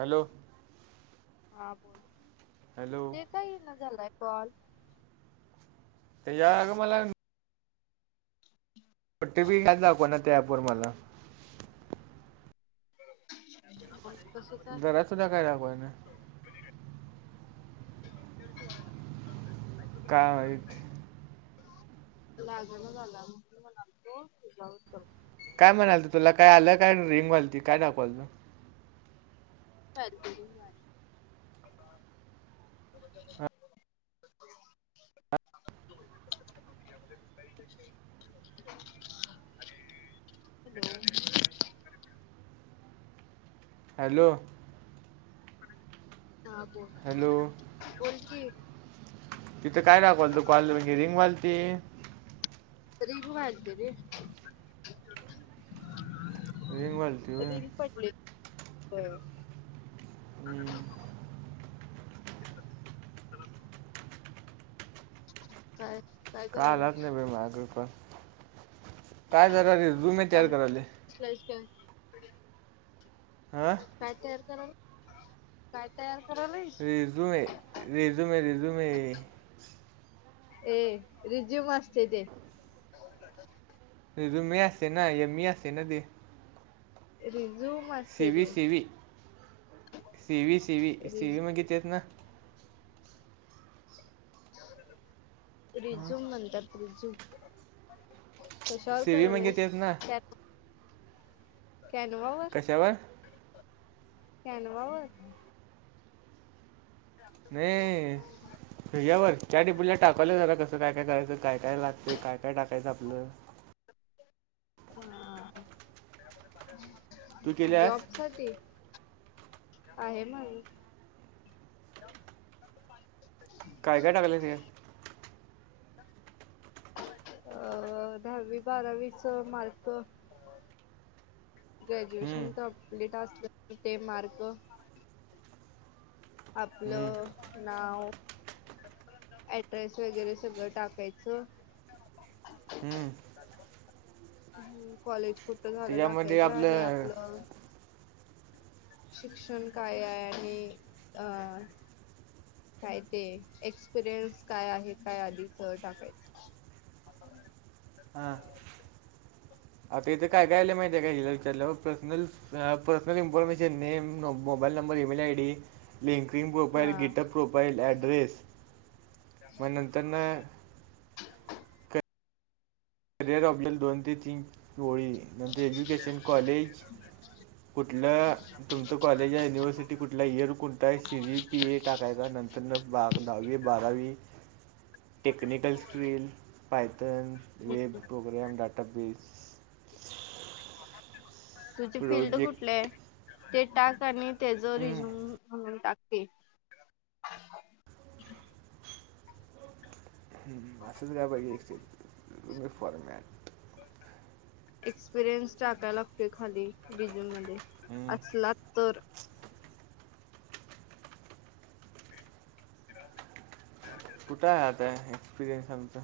Hello! हा बोल hello! का इना झालाय कॉल हयाच्यावर या अगं मला- ओटीपी ह्यात दाखव ना त्या ऍप वर मला कस काय? [inaudible] काय माहित लागना झाला.. म्हणून म्हणालतो तुझ्या वरून कर काय म्हणालती तर तुला काय आल्या काय रिंग व्हालति काय दाकवालत [unintelligible] [unintelligible] [unintelligible] हॅलो! हॅलो! हा बोल हॅलो बोल की. तिथं काय दाखवालत, कॉल वगैरे रिंग व्हालती रिंग व्हालती रे. रिंग वालती होय रिंग पडली, होय. हम्. काय, काय काय आलाच करायलायस नाही बाई माझं पण, काय जरा रेझूमे तयार काम करालोय. [unintelligible] आ काय तयार करालाय, [inaudible] काय तयार करालाईस? झूमे, रेझूमे, रेझूमे. ए, रिझ्यूम असते ते. रेझूमे असतंय ना, एम इ असतंय ना ते. रिझूम सी असते व्ही ते. C V C V, C V, C रिज व्ही म्हणजे तेच ना.. हां रिझूम म्हणतात रिझूम. कशावर सीवी म्हणजे करालाईस? तेच ना त्या- कॅनवावर, कशावर कॅनवावर? न्हये, ह्याच्यावर चाट जीपीटीला टाकालोय जरा कसं काय काय करायचं, काय काय लागतंय, काय काय टाकायचं आपलं. हा, तू केल्यास जॉब साठी. आहे मंग. काय काय टाकलंय त्यात? अ, दहावी-बारावीच मार्क हम्म, ग्रॅज्युएशन कम्प्लीट असलं ते मार्क. हम्म, आपलं नाव, ऍड्रेस वगैरे सगळं टाकायचं. हम्म- आणि कॉलेज कुठं झालं टाकायचं, आणि आपलं शिक्षण काया आहे अं काय ते, एक्सपिरियन्स काय आहे काय आधीच टाकायचं. हा, आता इथे काय, काय आलंय माहितीये काय हिला विचारल्यावर personal personal information, name, mobile number, email, ID linking profile, हा गिटहब प्रोफाईल, ऍड्रेस मग नंतर न करिअर ऑबनल दोन ते तीन ओळी नंतर एज्युकेशन कॉलेज. कुठलं तुमचं कॉलेज आहे युनिव्हर्सिटी कुठलाय, इयर कोणता आहे, सी जी पी ए टाकायचा नंतर [unintelligible] दहावी-बारावी [inaudible] technical skill, Python, web, program, database. तुझी फिल्ड प्रोजेक्ट कुठलीये, ते टाक आणि त्याचं रिझ्यूम म्हणून टाक ते. हम्, असंच घ्या पाहिजे एक्सचेंज मग फॉरमॅट. एक्सपिरियन्स टाकायला लागतोय खाली, रिझूम मध्ये असला तरं. [inaudible] [unintelligible] कुठ आहे आता एक्सपिरियनस आमचा.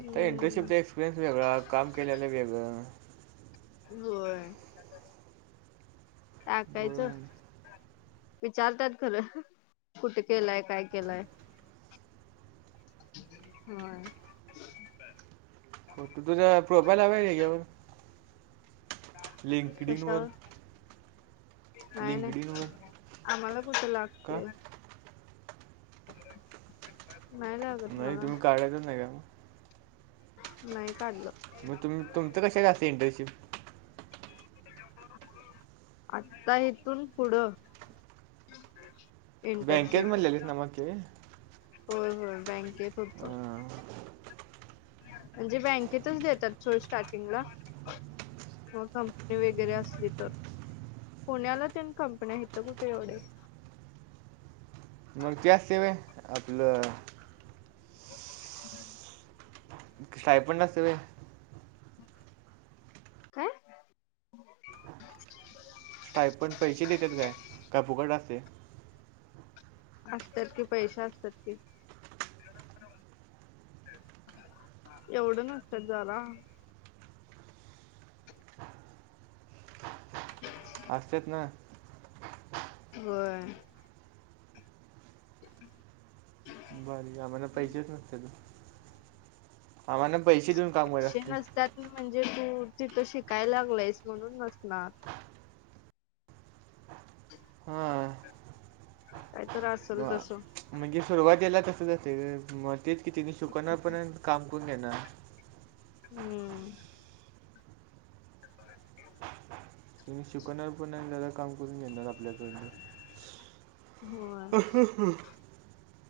आता इंटर्नशिपचा एक्सपिरियन्स वेगळा काम केलेलं वेगळं. होय, टाकायचं. बरं. विचारतात खरं कुठे केलंय? काय केलंय? व्हय फोटो तुझा प्रोफाइल हाय व्हय ह्याच्यावर लिंकडीन वर नाय नाय, आम्हाला कुठं का लागतंय. नाई लागतं मला. काढायचच नाही काय मग नाही काढलं मग तुम्ही तुमचं कशी काय असते इंटनशिप आत्ता इथून पुढं बँकेत इंटर्नशिप, म्हणलेलीस ना मागच्या वेळी होय होय बँकेत होतो अं, म्हणजे बँकेतच देतात सोड स्टार्टिंगला. मग कंपनी वगैरे असली तर पुण्याला तेन कंपन्या, हित कुठे एवढे मग ते असतंय व्हय आपल [inaudible] स्टायपंड नसतंय व्हय काय? स्टाईपण्ड पैसे देतात काय? का फुकट असतय असतात कि पैसे असतात कि एवढं नसत्यात जरा [unintelligible] असत्यात ना व्हय. [inaudible] भारी कामं आहे ना पैसेच नसत्यात, आम्हाला पैसे देऊन काम करायच असतय त्यात म्हणजे तू तिथं शिकायला लागलायस म्हणून नसणार. हा काय तर असल तसं. म्हणजे सुरुवातिला तसच असतय ग म तेच कि तेनी शिकवणार पण आणि काम करून घेणार. हम्म त्यांनी शिकवणार पण आणि ज्यादा काम करून घेणार आपल्या होय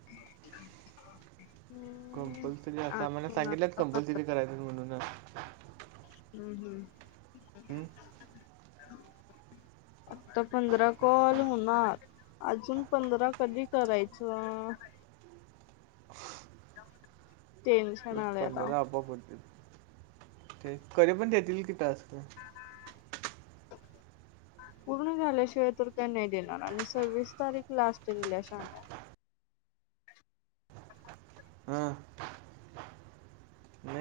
[inaudible] कंपल्सरी अस आम्हाला अजून सांगितल्यात आता पंधरा कंपल्सरी करायचच म्हणून हम्म हम्म हं आता पंधरा कॉल होणार अजून पंधरा कधी करायचं टेन्स ते पंधरा आपोआप होत्यात, ते कधी पण देतील कि टास्क [inaudible] पूर्ण झाल्याशिवाय तर काय नाय देणार आणि सव्वीस तारीख लास्ट दिल्या शान्या. हा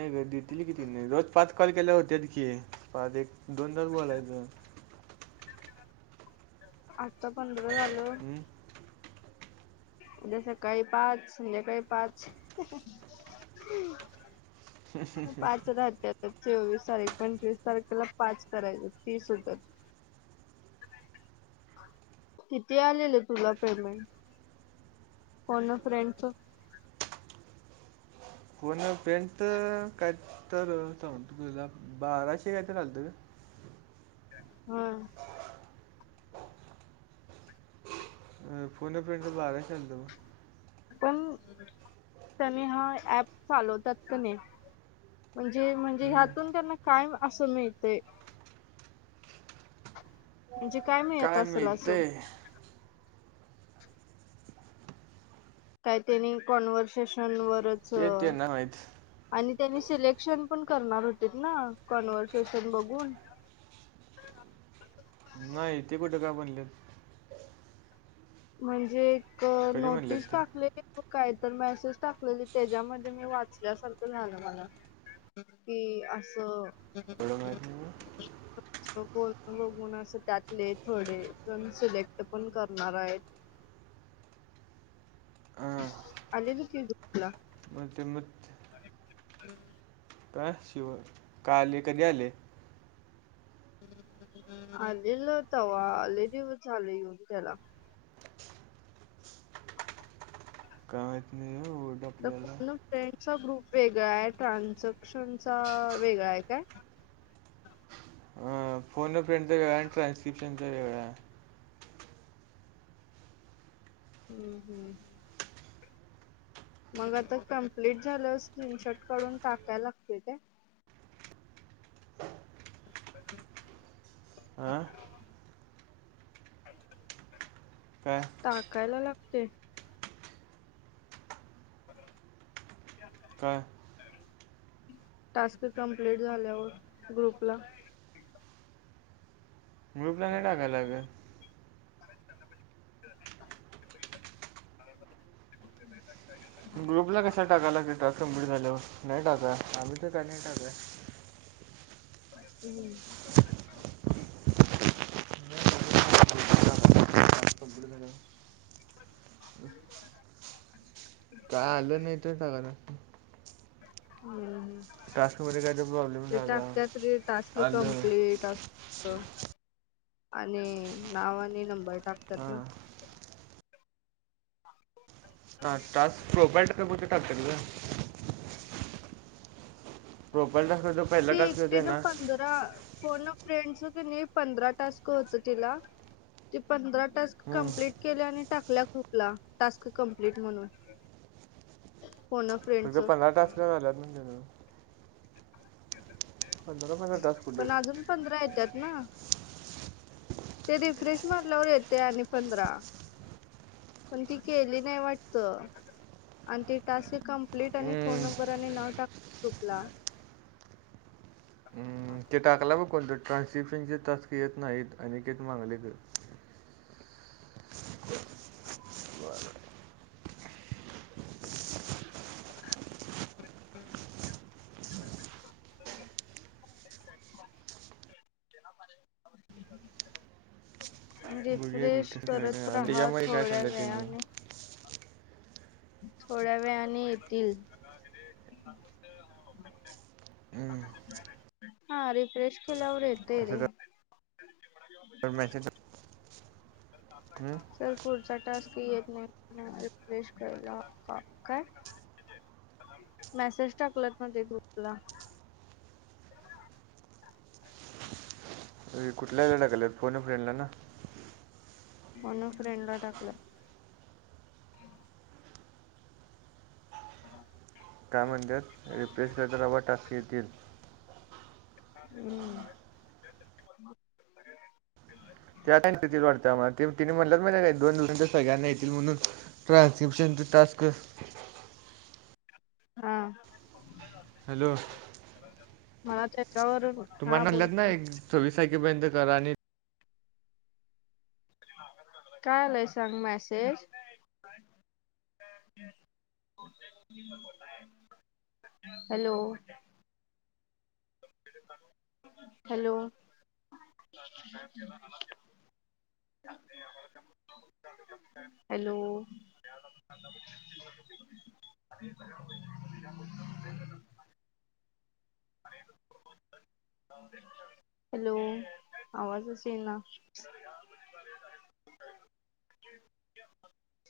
नाही घरी देतील की तेनी रोज पाच कॉल केल्यावर होत्यात की पाच एक -दोनदा बोलायचं आत्ता पंधरा झालं हं? उद्या सकाळी पाच, संध्याकाळी पाच. पाच राहत्यातं. चोवीस आणि तारीख पंचवीस तारखेला पाच करायचं, तीस होतात. कितीे आलेलं, तुला पेमेंट? फोन अ फ्रेंडचं. फोन अ फ्रेंडचं काय तर, थांब तुला दाखवतो, बाराशे कायतरी आलतं गं. हं! फोन अ फ्रेंडचं बाराशे आलतं मला. पण, त्यानी हा ऍप चालवतात कनई म्हणजे म्हणजे, हं. ह्यातून त्यांना काय असं मिळतंय? म्हणजे काय मिळत आसंल आसं. काय त्यांनी कॉन्व्हर्सेशनवरच ते त्यांना माहीत आणि त्यानी सिलेक्शन पण करणार होतेत ना, कॉन्व्हर्सेशन बघून. नाई, ते कुटं काय म्हणलेत. म्हणजे, एक कधी नोटीस म्हणलेत ते टाकलेली ग्रु कायतर मेसेज टाकलेली, त्याज्यामदे मी वाचल्यासारखं झालं मला. की, आसं एवढं माहीत नाही बघ. बघून असं, त्यातले थोडे जण सिलेक्ट पण करणारेत. हां आलेली की ग्रुपला. [unintelligible] [unintelligible] काशीवंन का आले, कधी आले आ दिलं तवा, लई दिवस झाले, येऊन त्याला. [unintelligible] आपल्याला फोन अ फ्रेंडचा ग्रुप वेगळाय, ट्रान्झक्शनचा वेगळायं काय? हा फोन अ फ्रेंडचा वेगळायं आणि ट्रान्स्क्रिपशनचा वेगळायं. हूं हूं. मग आता कम्प्लिट झाल्यावर, स्क्रिनशॉट काढून टाकायला लागतंय काय? आ? टाकायला लागतंय. काय? टास्क कंप्लीट झाल्यावर, ग्रुपला. ग्रुपला नाही टाकायला लागेल [unintelligible] [unintelligible] ग्रुपला कशाला टाका लागली, टास्क कम्प्लिट झाल्यावर, नाही टाका. आम्ही तर काय नाय टाका. हूं! कम्प्लीट झाल्यावर. [unintelligible] काय आलं नाही तर [unintelligible] होय. टास्कमध्ये काय तर प्रॉब्लेम ते झाला टाकत्यात रे, टास्क आलं कंम्प्लिट हो, आणि नाव आणि नंबर टाकतात ना? हां हा टास्क प्रोबाइल्ट का कुठे टाकत्यात गं प्रोफाईलला सगळं ती एकटीनं पंधरा, फोन अ फ्रेंडचं किनी, पंधरा टास्क होतं तिला ते पंधरा टास्क हम्म, कंप्लीट केले आणि टाकल्या ग्रुपला, टास्क कंप्लीट म्हणून हो न. [unintelligible] पंधरा टास्का झाल्यात तुमच्यामुळे. पंधरा पंधरा टास्क कुठे पण आजून पंधरा येत्यात ना. ते रिफ्रेश मारल्यावर येत्या आणि पंधरा. पण ती केली नाही वाटत. आणि ते टास्क कम्प्लीट आणि हम्म, फोन नंबर आणि नाव टाका ग्रुपला. हम्म, ते टाकला बघ कोणी तरी ट्रान्स्क्रिप्शनचे टास्क येत नाहीत आणि ते तुम्हाला देतात. [inaudible] [unintelligible] [unintelligible] बघूया की रिफ्रेश कसं काय करत काय आणि रहा त्याच्यामध्ये काय थोड्या सांगितलं त्यांनी वेळाने थोड्या वेळाने येतील. हम्म, हा रिफ्रेश केलावर येतय असं रे. काय [unintelligible] [unintelligible] सर पुढचा टास्क येत नाही रिफ्रेश कराला का काय? मॅसेज टाकलात ना ते ग्रुपला? हे कुठल्या [unintelligible] लागालेत फोन ए फ्रेडला ना. फोन ए फ्रेंड ला टाकलय. [inaudible] काय म्हणत्यात? रिफ्रेश करत राहा व टास्क येतील. हुं. त्या [unintelligible] किती भेटत्या मग तिव तिनी म्हणल्यात बराय एक दोन दिवसांच्या आत सगळ्यांना येतील म्हणून. ट्रांसक्रिप्शनच टास्क. हां. हॅलो. मला तेच्यावरही होत. तुम्हाला लग्नय सव्वीस तारखेपर्यंत करा आणि काय आलाय सांग message? [inaudible] Hello. [inaudible] Hello. [inaudible] [inaudible] Hello. [inaudible] [inaudible] Hello आवाजच येईना.